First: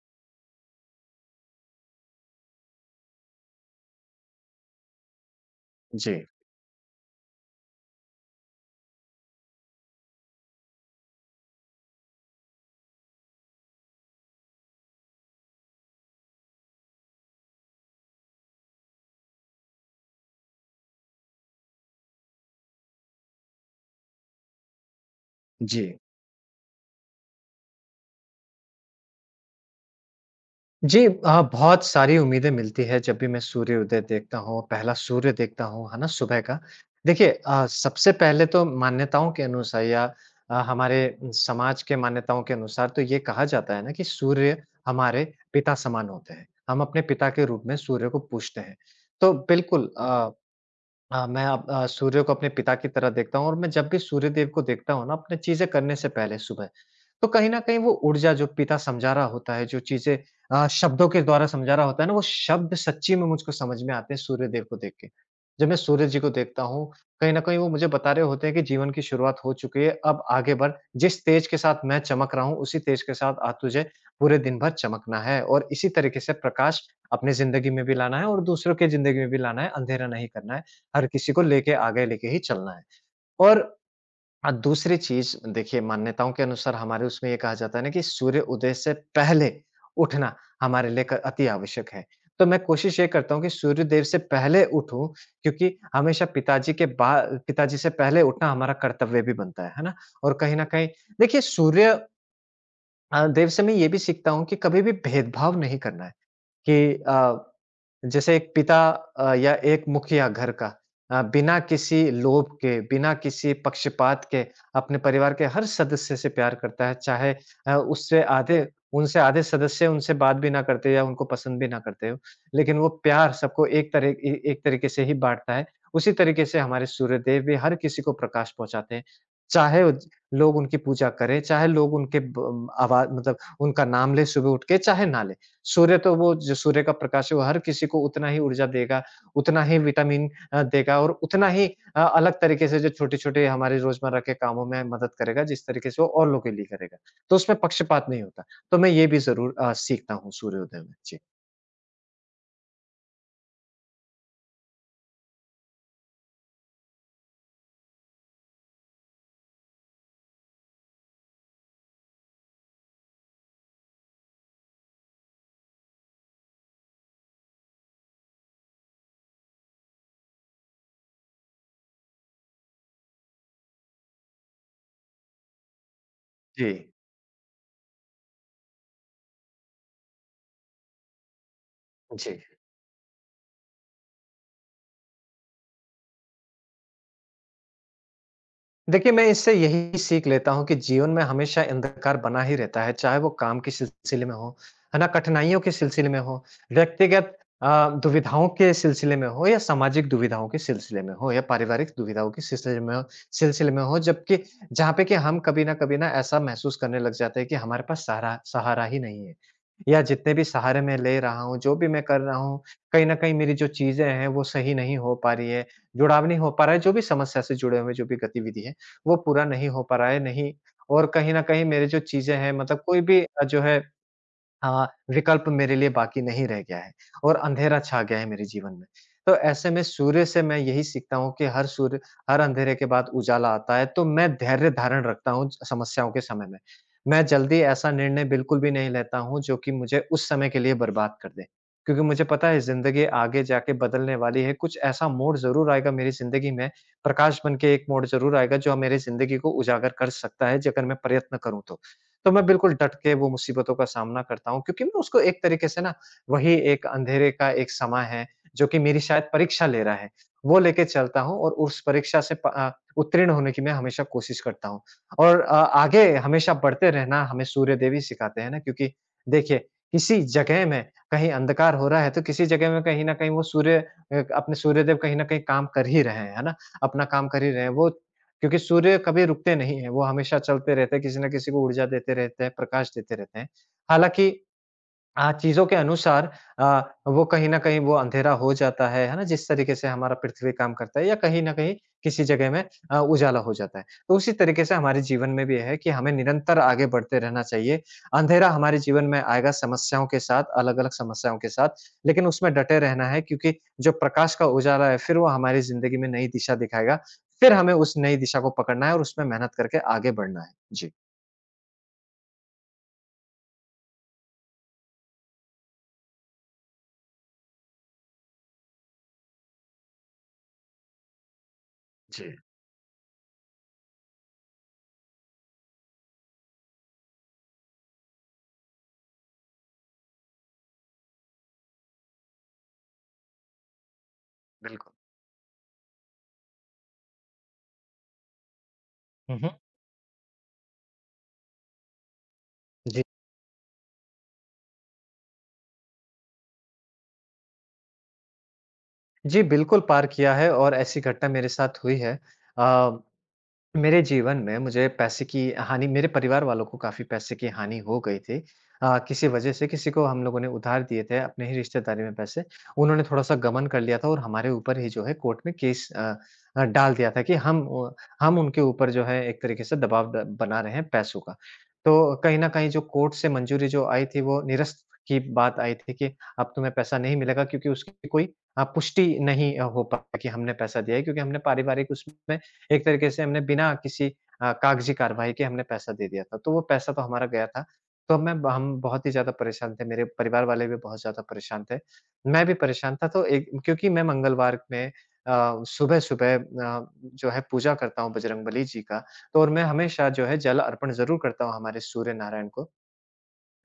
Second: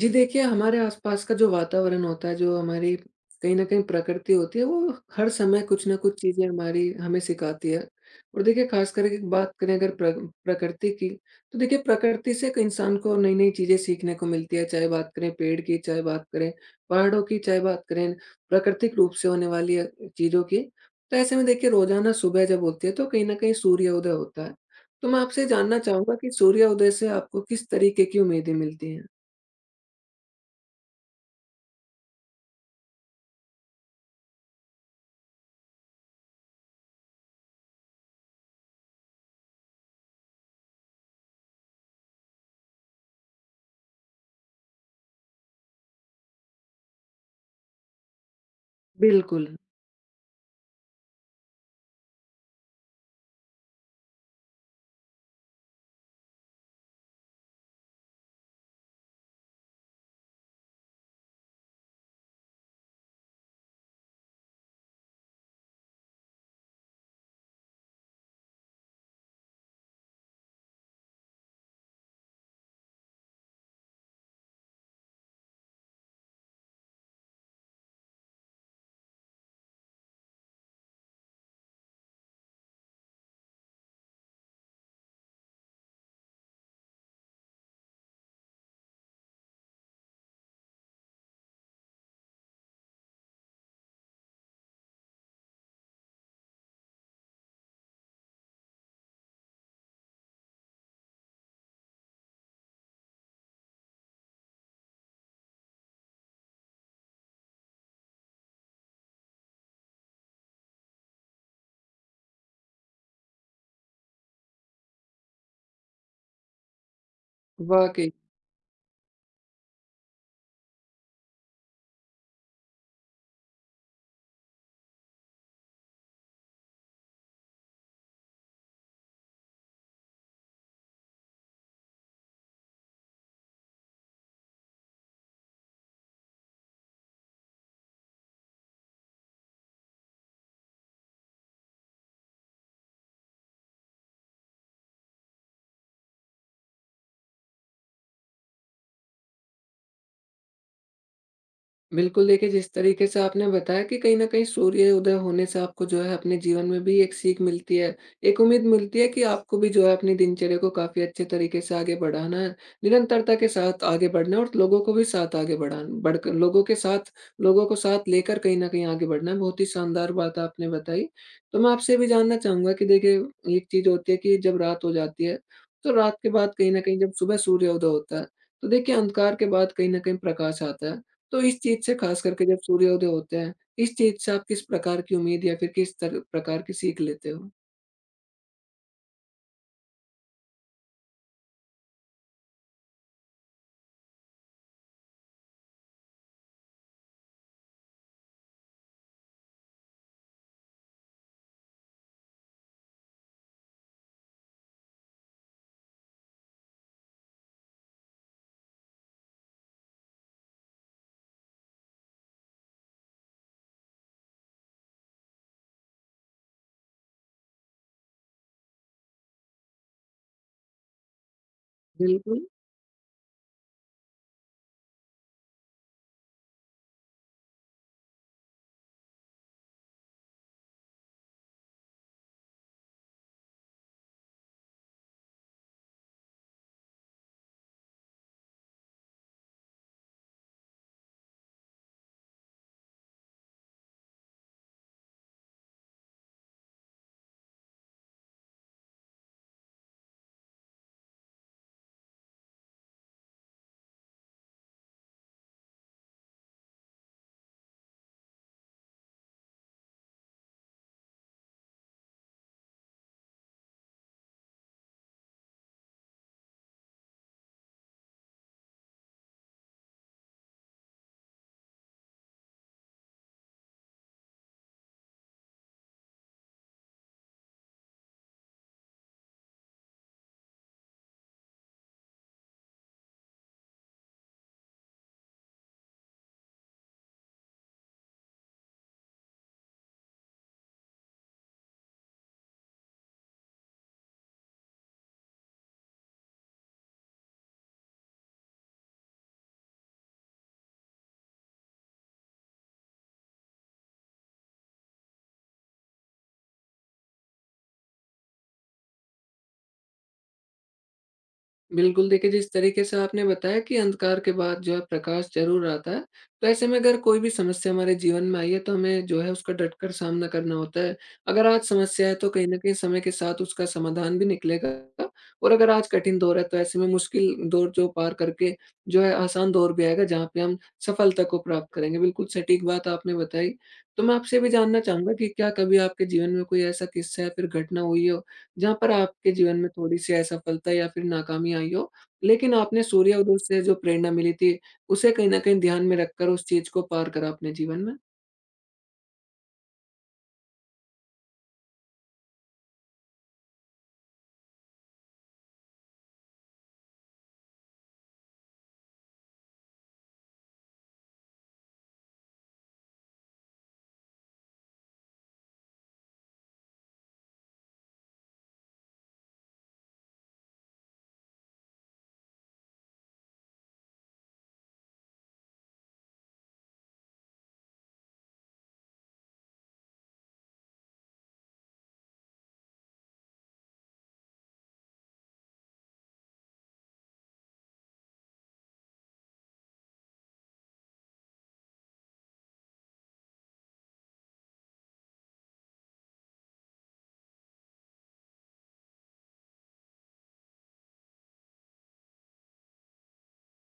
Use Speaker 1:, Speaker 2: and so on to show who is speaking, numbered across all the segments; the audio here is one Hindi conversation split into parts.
Speaker 1: जी देखिए, हमारे आसपास का जो वातावरण होता है, जो हमारी कहीं न कहीं प्रकृति होती है, वो हर समय कुछ न कुछ
Speaker 2: जी,
Speaker 1: चीज़ें हमारी हमें सिखाती है। और देखिए ख़ास करके बात करें अगर प्रकृति की, तो देखिए प्रकृति से एक इंसान को नई-नई चीज़ें सीखने को मिलती है, चाहे बात करें पेड़ की, चाहे बात करें पहाड़ों की, चाहे बात करें प्राकृतिक रूप से होने वाली चीज़ों की। तो ऐसे में देखिए रोज़ाना सुबह जब होती है, तो कहीं न कहीं सूर्योदय होता है। तो मैं आपसे जानना
Speaker 2: जी।
Speaker 1: चाहूँगा कि सूर्योदय से आपको किस तरीके की उम्मीदें मिलती हैं?
Speaker 2: जी, बहुत सारी उम्मीदें मिलती है जब भी मैं सूर्योदय देखता हूँ, पहला सूर्य देखता हूँ, है ना? सुबह का। देखिए सबसे पहले तो मान्यताओं के अनुसार या हमारे समाज के मान्यताओं के अनुसार तो ये कहा जाता है ना कि सूर्य हमारे पिता समान होते हैं। हम अपने पिता के रूप में सूर्य को पूजते हैं। तो
Speaker 1: बिल्कुल।
Speaker 2: बिल्कुल, हाँ, मैं अब सूर्य को अपने पिता की तरह देखता हूँ और मैं जब भी सूर्यदेव को देखता हूँ ना अपने चीज़ें करने से पहले सुबह, तो कहीं न कहीं वो ऊर्जा जो पिता समझा रहा होता है, जो चीज़ें शब्दों के द्वारा समझा रहा होता है ना, वो शब्द सच्ची में मुझको समझ में आते हैं सूर्यदेव को देख के। जब मैं सूर्य जी को देखता हूँ, कहीं न कहीं वो मुझे बता रहे होते हैं कि जीवन की शुरुआत हो चुकी है, अब आगे बढ़, जिस तेज के साथ मैं चमक रहा हूँ, उसी तेज के साथ आज तुझे पूरे दिन भर चमकना है और इसी तरीके से प्रकाश अपनी ज़िंदगी में भी लाना है और दूसरों की ज़िंदगी में भी लाना है, अंधेरा नहीं करना है। हर किसी को लेके आगे लेके ही चलना है। और दूसरी चीज़ देखिए मान्यताओं के अनुसार हमारे उसमें ये कहा जाता है ना कि सूर्य उदय से पहले उठना हमारे लिए क अति आवश्यक है। तो मैं कोशिश ये करता हूँ कि सूर्यदेव से पहले उठूँ क्योंकि हमेशा पिताजी के बा पिताजी से पहले उठना हमारा कर्तव्य भी बनता है ना? और कहीं न कहीं देखिए सूर्य देव से मैं ये भी सीखता हूँ कि कभी भी भेदभाव नहीं करना है कि जैसे एक पिता या एक मुखिया घर का, बिना किसी लोभ के, बिना किसी पक्षपात के अपने परिवार के हर सदस्य से प्यार करता है, चाहे
Speaker 1: वाक़ई।
Speaker 2: उससे आधे उनसे आधे सदस्य उनसे बात भी ना करते या उनको पसंद भी ना करते हों, लेकिन वो प्यार सबको एक तरह ए एक तरीके से ही बाँटता है। उसी तरीके से हमारे सूर्यदेव भी हर किसी को प्रकाश पहुँचाते हैं। चाहे उज लोग उनकी पूजा करें, चाहे लोग उनके ब आवा मतलब उनका नाम लें सुबह उठ के, चाहे ना लें। सूर्य तो वो जो सूर्य का प्रकाश है वो हर किसी को उतना ही ऊर्जा देगा, उतना ही विटामिन देगा और उतना ही अलग तरीके से जो छोटे-छोटे हमारे रोज़मर्रा के कामों में मदद करेगा, जिस तरीके से वो और लोगों के लिए करेगा। तो उसमें पक्षपात नहीं होता। तो मैं ये भी ज़रूर सीखता हूँ सूर्योदय में। जी।
Speaker 1: बिल्कुल, देखिए जिस तरीके से आपने बताया कि कहीं न कहीं सूर्योदय होने से आपको जो है अपने जीवन में भी एक सीख मिलती है, एक उम्मीद मिलती है कि आपको भी जो है अपनी दिनचर्या को काफ़ी अच्छे तरीके से आगे बढ़ाना है, निरंतरता के साथ आगे बढ़ना है और लोगों को भी साथ आगे बढ़ान बढ़कर लोगों को साथ लेकर कहीं न कहीं आगे बढ़ना है। बहुत ही शानदार बात आपने बताई। तो मैं आपसे ये भी जानना चाहूँगा कि देखिए एक चीज़ होती है कि जब रात हो जाती है, तो रात के बाद
Speaker 2: जी।
Speaker 1: कहीं न कहीं जब सुबह सूर्योदय होता है, तो देखिए अंधकार के बाद कहीं न कहीं प्रकाश आता है। तो इस चीज़ से ख़ास
Speaker 2: जी।
Speaker 1: करके जब सूर्योदय होते हैं, इस चीज़ से आप किस प्रकार की उम्मीद या फिर किस तर प्रकार की सीख लेते हो?
Speaker 2: देखिए, मैं इससे यही सीख लेता हूँ कि जीवन में हमेशा अंधकार बना ही रहता है, चाहे वो काम के सिलसिले में हो, है ना? कठिनाइयों के सिलसिले में हो, व्यक्तिगत दुविधाओं के सिलसिले में हो या सामाजिक दुविधाओं के सिलसिले में हो या पारिवारिक दुविधाओं के सिलसिले में हो, जबकि जहाँ पे कि हम कभी न कभी ना ऐसा महसूस करने लग जाते हैं कि हमारे पास सहारा सहारा ही नहीं है या जितने भी सहारे मैं ले रहा हूँ, जो भी मैं कर रहा हूँ, कहीं न कहीं मेरी जो चीज़ें हैं, वो सही नहीं हो पा रही है, जुड़ाव नहीं हो पा रहा है, जो भी समस्या से जुड़े हुए जो भी गतिविधि है। वो पूरा नहीं हो पा रहा है, नहीं, और कहीं न कहीं मेरी जो चीज़ें
Speaker 1: बिल्कुल।
Speaker 2: हैं, मतलब कोई भी जो है, हाँ, विकल्प मेरे लिए बाकी नहीं रह गया है और अंधेरा छा गया है मेरे जीवन में। तो ऐसे में सूर्य से मैं यही सीखता हूँ कि हर अंधेरे के बाद उजाला आता है, तो मैं धैर्य धारण रखता हूँ समस्याओं के समय में। मैं जल्दी ऐसा निर्णय बिल्कुल भी नहीं लेता हूँ जो कि मुझे उस समय के लिए बर्बाद कर दे। क्योंकि मुझे पता है ज़िंदगी आगे जाके बदलने वाली है, कुछ ऐसा मोड़ ज़रूर आएगा मेरी ज़िंदगी में, प्रकाश बन के एक मोड़ ज़रूर आएगा जो मेरी ज़िंदगी को उजागर कर सकता है ज अगर मैं प्रयत्न करूँ तो। तो मैं बिल्कुल डट के वो मुसीबतों का सामना करता हूँ क्योंकि मैं उसको एक तरीके से ना वही एक अंधेरे का एक समय है जो कि मेरी शायद परीक्षा ले रहा है वो लेके चलता हूँ और उस परीक्षा से उत्तीर्ण होने की मैं हमेशा कोशिश करता हूँ और आगे हमेशा बढ़ते रहना हमें सूर्य देवी सिखाते हैं ना क्योंकि देखिए किसी जगह में कहीं अंधकार हो रहा है तो किसी जगह में कहीं ना कहीं वो सूर्य, अपने सूर्यदेव कहीं ना कहीं काम कर ही रहे हैं, है ना? अपना काम कर ही रहे हैं वो क्योंकि सूर्य कभी रुकते नहीं हैं, वो हमेशा चलते रहते हैं, किसी न किसी को ऊर्जा देते रहते हैं, प्रकाश देते रहते हैं। हालाँकि चीज़ों के अनुसार अ, वो कहीं न कहीं वो अँधेरा हो जाता है ना? जिस तरीके से हमारा पृथ्वी काम करता है या कहीं न कहीं किसी जगह में उजाला हो जाता है। तो उसी तरीके से हमारे जीवन में भी है कि हमें निरंतर आगे बढ़ते रहना चाहिए। अँधेरा हमारे जीवन में आएगा समस्याओं के साथ, अलग-अलग समस्याओं के साथ, लेकिन उसमें डटे रहना है क्योंकि जो प्रकाश का उजाला है फिर वो हमारी ज़िंदगी में नई दिशा दिखाएगा। फिर हमें उस नई दिशा को पकड़ना है और उसमें मेहनत करके आगे बढ़ना है। जी।
Speaker 1: बिल्कुल, देखिए जिस तरीके से आपने बताया कि अंधकार के बाद जो है प्रकाश ज़रूर आता है, तो ऐसे में अगर कोई भी समस्या हमारे जीवन में आई है, तो हमें जो है उसका डटकर सामना करना होता है। अगर आज समस्या है, तो
Speaker 2: जी,
Speaker 1: कहीं न कहीं समय के साथ उसका समाधान भी निकलेगा, और अगर आज कठिन दौर है तो ऐसे में मुश्किल दौर जो पार करके जो है आसान दौर भी आएगा जहाँ पे हम सफलता को प्राप्त करेंगे। बिल्कुल सटीक बात आपने बताई। तो मैं आपसे भी जानना
Speaker 2: बिल्कुल।
Speaker 1: चाहूँगा कि क्या कभी आपके जीवन में कोई ऐसा किस्सा या फिर घटना हुई हो जहाँ पर आपके
Speaker 2: हुँ,
Speaker 1: जीवन
Speaker 2: हुँ।
Speaker 1: में थोड़ी-सी असफलता या फिर नाकामी आई हो, लेकिन आपने
Speaker 2: जी।
Speaker 1: सूर्योदय से जो प्रेरणा मिली थी, उसे कहीं न कहीं ध्यान में रखकर उस चीज़ को पार करा अपने जीवन में?
Speaker 2: जी, बिल्कुल पार किया है और ऐसी घटना मेरे साथ हुई है। अ, मेरे जीवन में मुझे पैसे की हानि, मेरे परिवार वालों को काफ़ी पैसे की हानि हो गई थी। किसी वजह से किसी को हम लोगों ने उधार दिए थे अपने ही रिश्तेदारी में पैसे। उन्होंने थोड़ा-सा गबन कर लिया था और हमारे ऊपर ही जो है कोर्ट में केस डाल दिया था कि हम उनके ऊपर जो है एक तरीके से दबाव ड बना रहे हैं पैसों का। तो कहीं न कहीं जो कोर्ट से मंजूरी जो आई थी वो निरस्त की बात आई थी कि अब तुम्हें पैसा नहीं मिलेगा क्योंकि उसकी कोई पुष्टि नहीं हो पाई कि हमने पैसा दिया है क्योंकि हमने पारिवारिक उसमें एक तरीके से हमने बिना किसी कागज़ी कार्यवाही के हमने पैसा दे दिया था। तो वो पैसा तो हमारा गया था। तो मैं हम बहुत ही ज़्यादा परेशान थे, मेरे परिवार वाले भी बहुत ज़्यादा परेशान थे। मैं भी परेशान था तो एक क्योंकि मैं मंगलवार में सुबह-सुबह जो है पूजा करता हूँ बजरंगबली जी का, तो और मैं हमेशा जो है जल अर्पण ज़रूर करता हूँ हमारे सूर्य नारायण को।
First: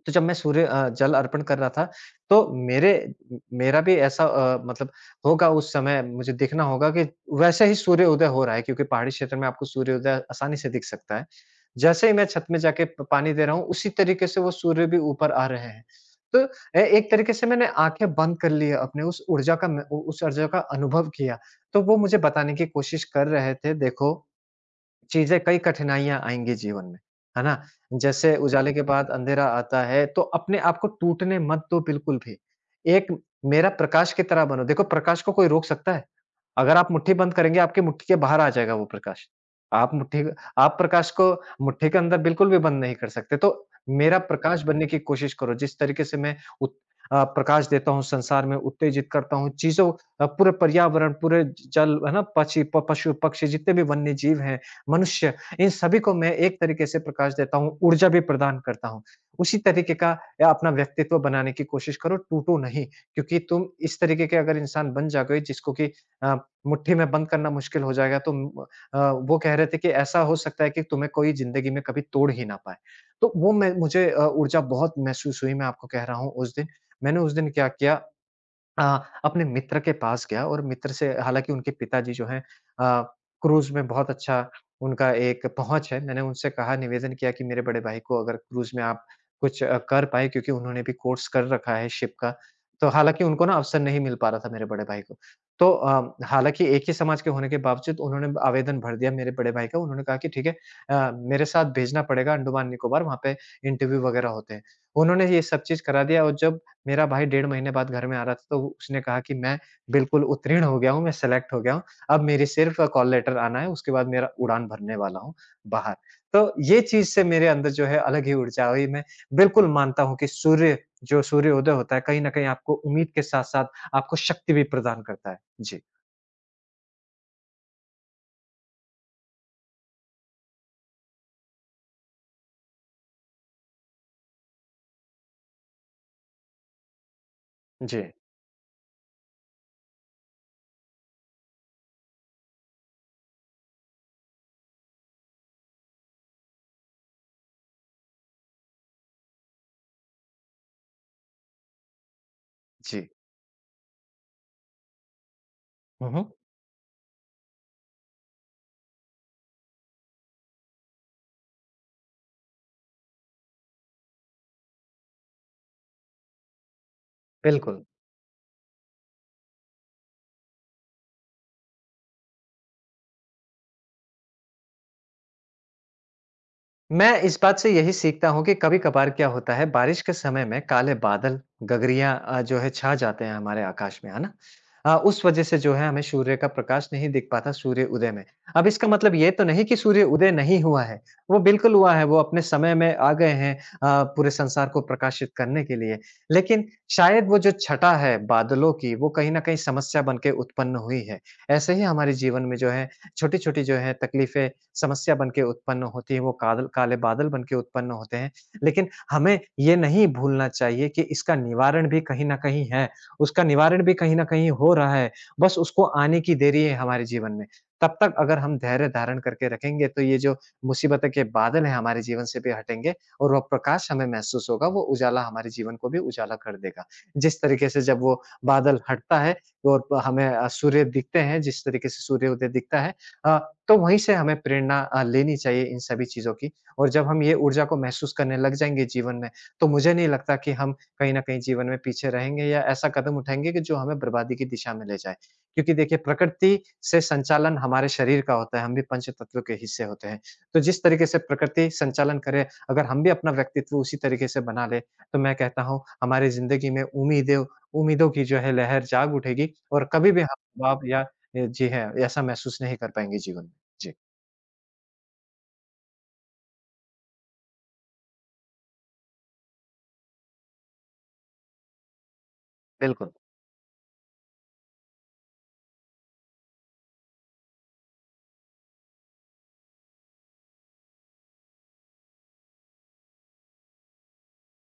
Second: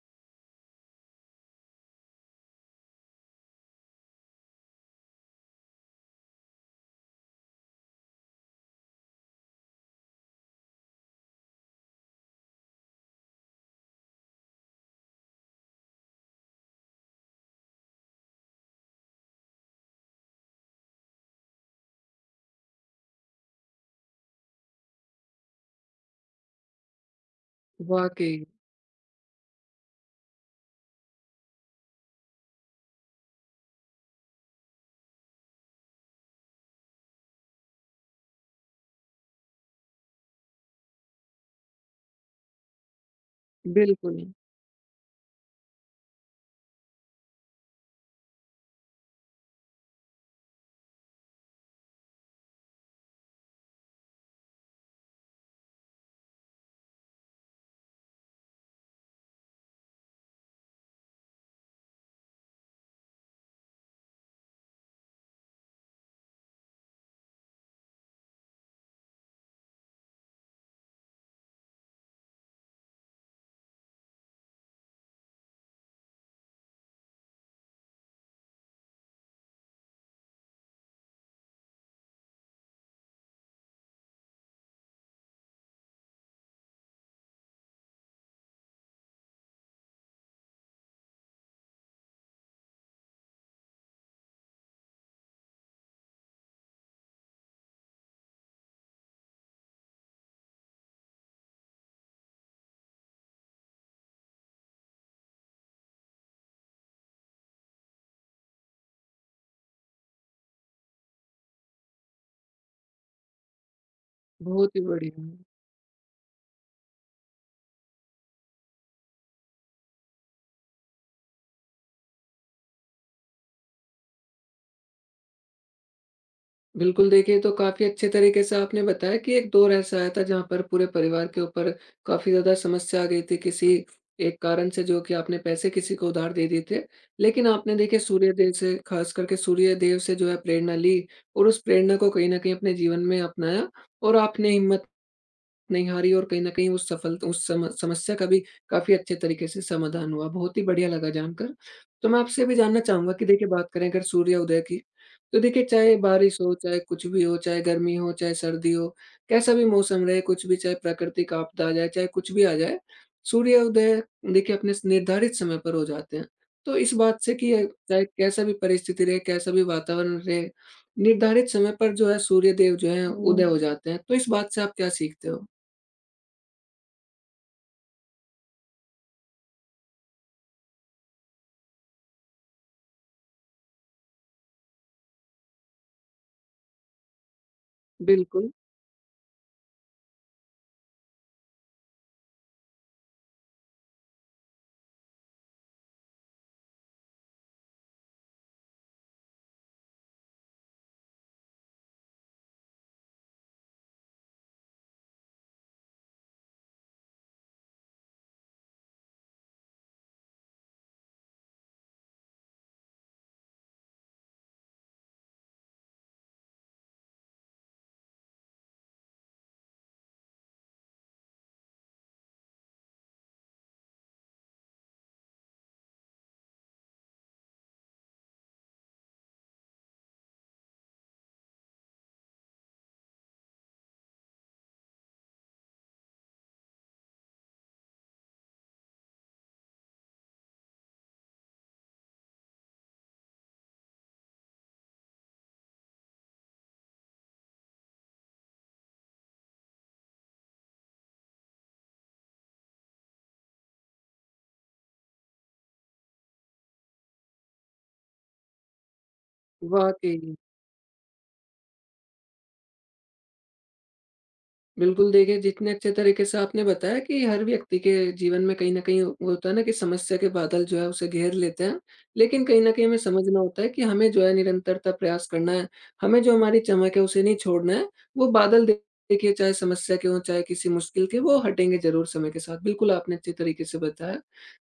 Speaker 2: तो जब मैं सूर्य, जल अर्पण कर रहा था, तो मेरे म मेरा भी ऐसा मतलब होगा उस समय मुझे देखना होगा कि वैसे ही सूर्योदय हो रहा है क्योंकि पहाड़ी क्षेत्र में आपको सूर्योदय आसानी से दिख सकता है। जैसे ही मैं छत में जाके प पानी दे रहा हूँ, उसी तरीके से वो सूर्य भी ऊपर आ रहे हैं। तो ए एक तरीके से मैंने आँखें बंद कर ली है, अपने उस ऊर्जा का मैं उ उस ऊर्जा का अनुभव किया। तो वो मुझे बताने की कोशिश कर रहे थे, देखो चीज़ें, कई कठिनाइयाँ आएँगी जीवन में, है ना? जैसे
Speaker 1: वाक़ई।
Speaker 2: उजाले के बाद अंधेरा आता है, तो अपने आप को टूटने मत दो बिल्कुल भी। एक मेरा प्रकाश की तरह बनो, देखो प्रकाश को कोई रोक सकता है? अगर आप मुट्ठी बंद करेंगे, आपकी मुट्ठी के बाहर आ जाएगा वो प्रकाश। आप मुट्ठी आप प्रकाश को मुट्ठी के अंदर बिल्कुल भी बंद नहीं कर सकते। तो मेरा
Speaker 1: बिल्कुल।
Speaker 2: प्रकाश बनने की कोशिश करो, जिस तरीके से मैं उत प्रकाश देता हूँ संसार में, उत्तेजित करता हूँ चीज़ों, पूरे पर्यावरण, पूरे ज जल, है ना? पची प पशु-पक्षी जितने भी वन्य जीव हैं, मनुष्य, इन सभी को मैं एक तरीके से प्रकाश देता हूँ, ऊर्जा भी प्रदान करता हूँ। उसी तरीके का या अपना व्यक्तित्व बनाने की कोशिश करो, टूटो नहीं, क्योंकि तुम इस तरीके के अगर इंसान बन जाओगे जिसको कि अ, मुट्ठी में बंद करना मुश्किल हो जाएगा। वो कह रहे थे कि ऐसा हो सकता है कि तुम्हें कोई ज़िंदगी में कभी तोड़ ही ना पाए। तो वो मैं मुझे ऊर्जा बहुत महसूस हुई, मैं आपको कह रहा हूँ उस दिन। मैंने उस दिन क्या किया? अपने मित्र के पास गया और मित्र से, हालाँकि उनके पिताजी जो हैं, अ, क्रूज़ में बहुत अच्छा उनका एक पहुँच है। मैंने उनसे कहा, निवेदन किया कि मेरे बड़े भाई को अगर क्रूज़ में आप कुछ कर पाएँ, क्योंकि उन्होंने भी कोर्स कर रखा है शिप का। तो हालाँकि उनको ना अवसर नहीं मिल पा रहा था मेरे बड़े भाई को। तो हालाँकि एक ही समाज के होने के बावजूद उन्होंने आवेदन भर दिया मेरे बड़े भाई का। उन्होंने कहा कि ठीक है, मेरे साथ भेजना पड़ेगा अंडमान निकोबार, वहाँ पे इंटरव्यू वग़ैरह होते हैं। उन्होंने ये सब चीज़ करा दिया और जब मेरा भाई डेढ़ महीने बाद घर में आ रहा था, तो उसने कहा कि मैं बिल्कुल उत्तीर्ण हो गया हूँ, मैं सेलेक्ट हो गया हूँ। अब मेरी सिर्फ़ कॉल लेटर आना है, उसके बाद मेरा उड़ान
Speaker 1: बहुत ही
Speaker 2: भरने वाला
Speaker 1: बढ़िया।
Speaker 2: हूँ बाहर। तो ये चीज़ से मेरे अंदर जो है अलग ही ऊर्जा आई। मैं बिल्कुल मानता हूँ कि सूर्य जो सूर्योदय होता है, कहीं न कहीं आपको उम्मीद के साथ-साथ आपको शक्ति भी प्रदान करता है। जी,
Speaker 1: बिल्कुल, देखिए, ये तो काफ़ी अच्छे तरीके से आपने बताया कि एक दौर ऐसा आया था जहाँ पर पूरे परिवार के ऊपर काफ़ी ज़्यादा समस्या आ गई थी किसी एक कारण से, जो कि आपने पैसे किसी को उधार दे दिए थे। लेकिन आपने देखिए
Speaker 2: जी,
Speaker 1: सूर्यदेव से, ख़ास करके सूर्यदेव से जो है प्रेरणा ली और उस प्रेरणा को कहीं न कहीं अपने जीवन में अपनाया और आपने हिम्मत नहीं हारी और कहीं न कहीं उस सफल उस सम समस्या का भी काफ़ी अच्छे तरीके से समाधान हुआ। बहुत ही बढ़िया लगा जानकर। तो मैं आपसे ये भी जानना
Speaker 2: जी।
Speaker 1: चाहूँगा कि देखिए बात करें अगर सूर्योदय की, तो देखिए चाहे
Speaker 2: हुँ, हुँ।
Speaker 1: बारिश हो, चाहे कुछ भी हो, चाहे गर्मी हो, चाहे सर्दी हो, कैसा भी मौसम रहे, कुछ भी चाहे प्राकृतिक आपदा आ जाए, चाहे कुछ भी आ जाए, सूर्योदय देखिए अपने निर्धारित समय पर हो जाते हैं। तो इस बात से कि
Speaker 2: बिल्कुल।
Speaker 1: चाहे कैसा भी परिस्थिति रहे, कैसा भी वातावरण रहे, निर्धारित समय पर जो है सूर्यदेव जो हैं उदय हुँ। हो जाते हैं। तो इस बात से आप क्या सीखते हो?
Speaker 2: मैं इस बात से यही सीखता हूँ कि कभी-कभार क्या होता है, बारिश के समय में काले बादल, गगरियाँ जो है छा जाते हैं हमारे आकाश में, है ना? उस वज़ह से जो है हमें सूर्य का प्रकाश नहीं दिख पाता सूर्य उदय में।
Speaker 1: बिल्कुल।
Speaker 2: अब इसका मतलब ये तो नहीं कि सूर्य उदय नहीं हुआ है, वो बिल्कुल हुआ है, वो अपने समय में आ गए हैं पूरे संसार को प्रकाशित करने के लिए। लेकिन शायद वो जो छटा है बादलों की, वो कहीं न कहीं समस्या बन के उत्पन्न हुई है। ऐसे ही हमारे जीवन में जो है छोटी-छोटी जो है तकलीफ़ें समस्या बन के उत्पन्न होती है, वो कादल काले बादल बन के उत्पन्न होते हैं। लेकिन हमें ये नहीं भूलना चाहिए कि इसका निवारण भी कहीं न कहीं है, उसका निवारण भी कहीं न कहीं हो रहा है, बस उसको आने की देरी है हमारे जीवन में। तब तक अगर हम धैर्य धारण करके रखेंगे, तो ये जो मुसीबतों के बादल हैं हमारे जीवन से भी हटेंगे और वह प्रकाश हमें महसूस होगा, वो उजाला हमारे जीवन को भी उजाला कर देगा। जिस तरीके से जब वो बादल हटता है और हमें सूर्य दिखते हैं, जिस तरीके से सूर्योदय दिखता है, अ, तो वहीं से हमें प्रेरणा लेनी चाहिए इन सभी चीज़ों की। और जब हम ये ऊर्जा को महसूस करने लग जाएँगे जीवन में, तो मुझे नहीं लगता कि हम कहीं न कहीं जीवन में पीछे रहेंगे या ऐसा कदम उठाएँगे कि जो हमें बर्बादी की दिशा में ले जाए। क्योंकि देखिए प्रकृति से संचालन हमारे शरीर का होता है, हम भी पंच तत्व के हिस्से होते हैं। तो जिस तरीके से प्रकृति संचालन करे, अगर हम भी अपना व्यक्तित्व उसी तरीके से बना लें, तो मैं कहता हूँ हमारी ज़िंदगी में उम्मीदें उम्मीदों की जो है लहर जाग उठेगी और कभी भी
Speaker 1: वाक़ई।
Speaker 2: हम दबाव या जी, हैं, ऐसा महसूस नहीं कर पाएँगे जीवन में। जी,
Speaker 1: बिल्कुल, देखिए जितने अच्छे तरीके से आपने बताया कि हर व्यक्ति के जीवन में कहीं न कहीं वो होता है ना, कि समस्या के बादल जो है उसे घेर लेते हैं। लेकिन कहीं न कहीं हमें
Speaker 2: बिल्कुल।
Speaker 1: समझना होता है कि हमें जो है निरंतरता प्रयास करना है, हमें जो हमारी चमक है उसे नहीं छोड़ना है। वो बादल दे- देखिए चाहे समस्या के हों, चाहे किसी मुश्किल के, वो हटेंगे ज़रूर समय के साथ। बिल्कुल आपने अच्छे तरीके से बताया।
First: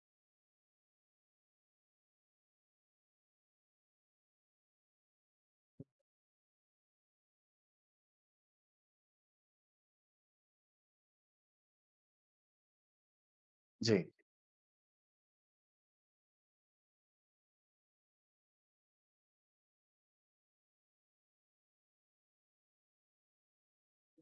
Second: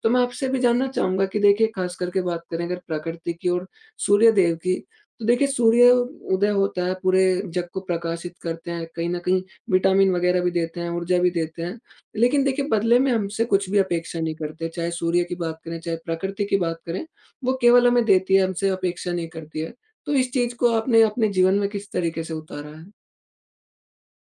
Speaker 1: तो मैं आपसे भी जानना चाहूँगा कि देखिए ख़ास करके बात करें अगर प्रकृति की और सूर्यदेव की, तो देखिए सूर्य उदय होता है, पूरे जग को प्रकाशित करते हैं। कहीं न कहीं विटामिन वगैरह भी देते हैं, ऊर्जा भी देते हैं। लेकिन देखिए बदले में हमसे कुछ भी
Speaker 2: जी।
Speaker 1: अपेक्षा नहीं करते, चाहे सूर्य की बात करें, चाहे प्रकृति की बात करें, वो केवल हमें देती है, हमसे अपेक्षा नहीं करती है। तो इस चीज़ को आपने अपने जीवन में किस तरीके से उतारा है?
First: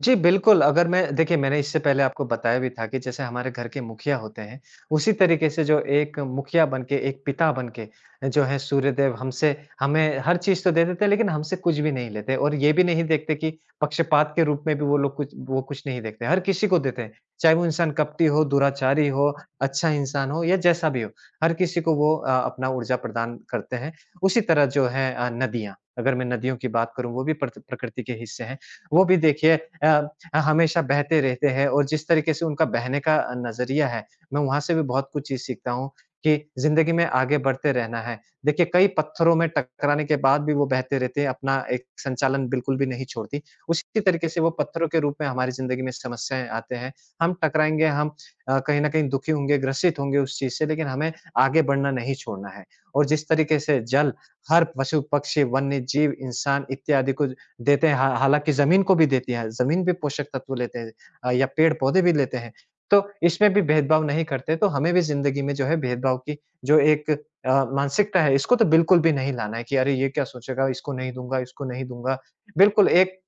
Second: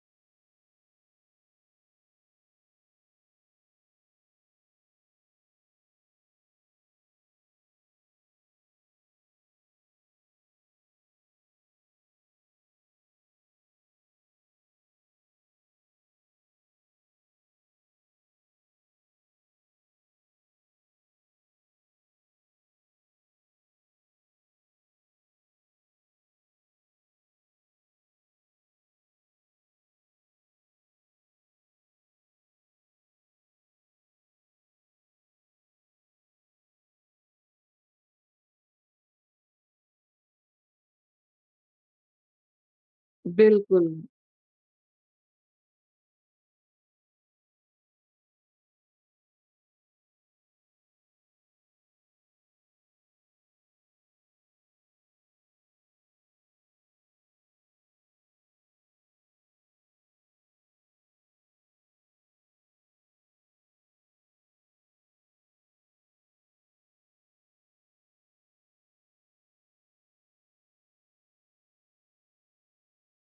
Speaker 2: जी, बिल्कुल, अगर मैं देखिए मैंने इससे पहले आपको बताया भी था कि जैसे हमारे घर के मुखिया होते हैं, उसी तरीके से जो एक मुखिया बन के, एक पिता बन के जो है सूर्यदेव हमसे हमें हर चीज़ तो दे देते हैं, लेकिन हमसे कुछ भी नहीं लेते और ये भी नहीं देखते कि पक्षपात के रूप में भी वो लोग कुछ, वो कुछ नहीं देखते, हर किसी को देते हैं। चाहे वो इंसान कपटी हो, दुराचारी हो, अच्छा इंसान हो या जैसा भी हो, हर किसी को वो अपना ऊर्जा प्रदान करते हैं। उसी तरह जो है नदियाँ, अगर मैं नदियों की बात करूँ, वो भी प्रत प्रकृति के हिस्से हैं। वो भी देखिए अ, हमेशा बहते रहते हैं और जिस तरीके से उनका बहने का नज़रिया है, मैं वहाँ से भी बहुत कुछ चीज़ सीखता हूँ कि ज़िंदगी में आगे बढ़ते रहना है। देखिए कई पत्थरों में टकराने के बाद भी वो बहते रहते हैं, अपना एक संचालन बिल्कुल भी नहीं छोड़ती।
Speaker 1: बिल्कुल।
Speaker 2: उसी तरीके से वो पत्थरों के रूप में हमारी ज़िंदगी में समस्याएँ आते हैं। हम टकराएँगे, हम कहीं न कहीं दुखी होंगे, ग्रसित होंगे उस चीज़ से, लेकिन हमें आगे बढ़ना नहीं छोड़ना है। और जिस तरीके से जल हर पशु, पक्षी, वन्य जीव, इंसान इत्यादि को देते हैं, हा हालाँकि ज़मीन को भी देती है, ज़मीन भी पोषक तत्व लेते हैं या पेड़-पौधे भी लेते हैं। तो इसमें भी भेदभाव नहीं करते, तो हमें भी ज़िंदगी में जो है भेदभाव की जो एक मानसिकता है, इसको तो बिल्कुल भी नहीं लाना है कि अरे! ये क्या सोचेगा, इसको नहीं दूँगा, इसको नहीं दूँगा। बिल्कुल एक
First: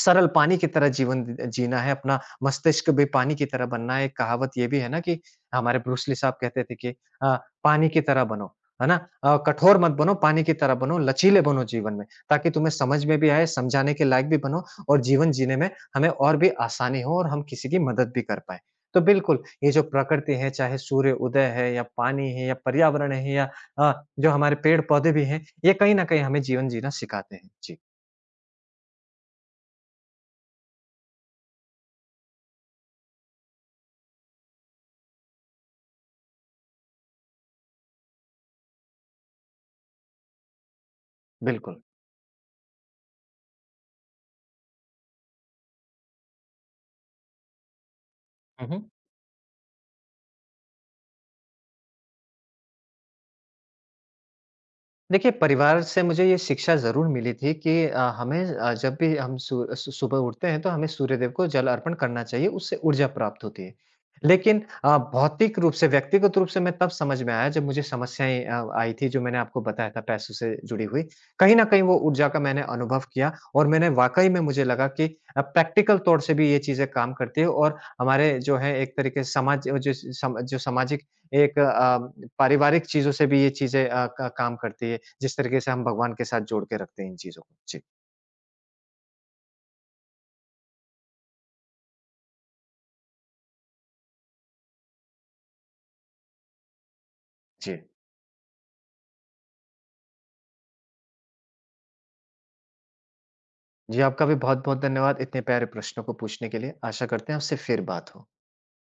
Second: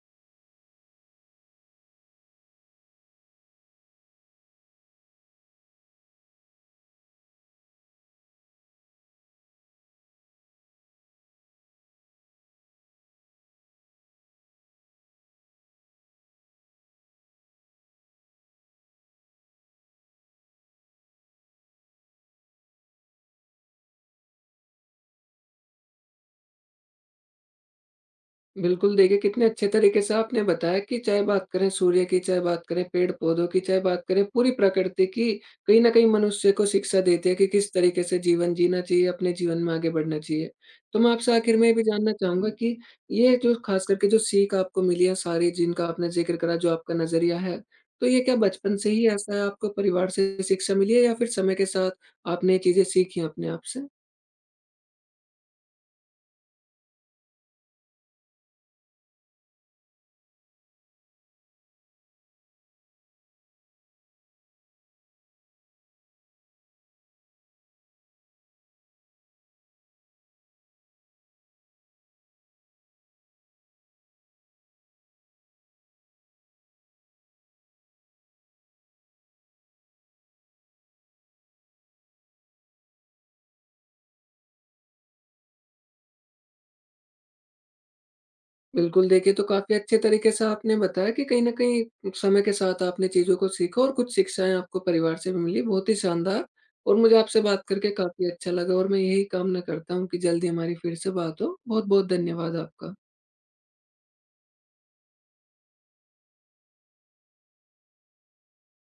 Speaker 2: सरल पानी की तरह जीवन जीना है, अपना मस्तिष्क भी पानी की तरह बनना है। एक कहावत ये भी है ना कि हमारे ब्रूस ली साहब कहते थे कि अ, पानी की तरह बनो, है ना? कठोर मत बनो, पानी की तरह बनो, लचीले बनो जीवन में, ताकि तुम्हें समझ में भी आए, समझाने के लायक भी बनो और जीवन जीने में हमें और भी आसानी हो और हम किसी की मदद भी कर पाएँ। तो बिल्कुल, ये जो प्रकृति है, चाहे सूर्य उदय है या पानी है या पर्यावरण है या अ, जो हमारे पेड़-पौधे भी हैं, ये कहीं न कहीं हमें जीवन जीना सिखाते हैं। जी,
Speaker 1: बिल्कुल, देखिए कितने अच्छे तरीके से आपने बताया कि चाहे बात करें सूर्य की, चाहे बात करें पेड़-पौधों की, चाहे बात करें पूरी प्रकृति की, कहीं न कहीं मनुष्य को शिक्षा देती है कि किस तरीके से जीवन जीना चाहिए, अपने जीवन में आगे बढ़ना चाहिए। तो मैं आपसे आखिर में ये
Speaker 2: बिल्कुल।
Speaker 1: भी जानना चाहूँगा कि ये जो खास करके जो सीख आपको मिली है सारी जिनका आपने ज़िक्र करा, जो आपका नज़रिया है, तो ये क्या
Speaker 2: हुँ,
Speaker 1: बचपन
Speaker 2: हुँ।
Speaker 1: से ही ऐसा है, आपको परिवार से शिक्षा मिली है या फिर समय के साथ आपने ये चीज़ें सीखी अपने आप से?
Speaker 2: देखिए, परिवार से मुझे ये शिक्षा ज़रूर मिली थी कि हमें जब भी हम सु सु सुबह उठते हैं, तो हमें सूर्यदेव को जल अर्पण करना चाहिए, उससे ऊर्जा प्राप्त होती है। लेकिन भौतिक रूप से, व्यक्तिगत रूप से मैं तब समझ में आया, जब मुझे समस्याएँ आई थी, जो मैंने आपको बताया था पैसों से जुड़ी हुई। कहीं न कहीं वो ऊर्जा का मैंने अनुभव किया और मैंने वाक़ई में मुझे लगा कि प्रैक्टिकल तौर से भी ये चीज़ें काम करती हैं और हमारे जो है एक तरीके से समाज जो सम जो सामाजिक एक पारिवारिक चीज़ों से भी ये चीज़ें अ, क काम करती है, जिस तरीके से हम भगवान के साथ जोड़ के रखते हैं इन चीज़ों को। जी,
Speaker 1: बिल्कुल, देखिए, तो काफ़ी अच्छे तरीके से आपने बताया कि कहीं न कहीं समय के साथ आपने चीज़ों को सीखा और कुछ शिक्षाएँ आपको परिवार से भी मिली। बहुत ही शानदार, और मुझे आपसे बात
Speaker 2: जी।
Speaker 1: करके काफ़ी अच्छा लगा और मैं यही कामना करता हूँ कि जल्दी हमारी फिर से बात हो। बहुत-बहुत धन्यवाद आपका।
Speaker 2: जी, आपका भी बहुत-बहुत धन्यवाद इतने प्यारे प्रश्नों को पूछने के लिए। आशा करते हैं आपसे फिर बात हो।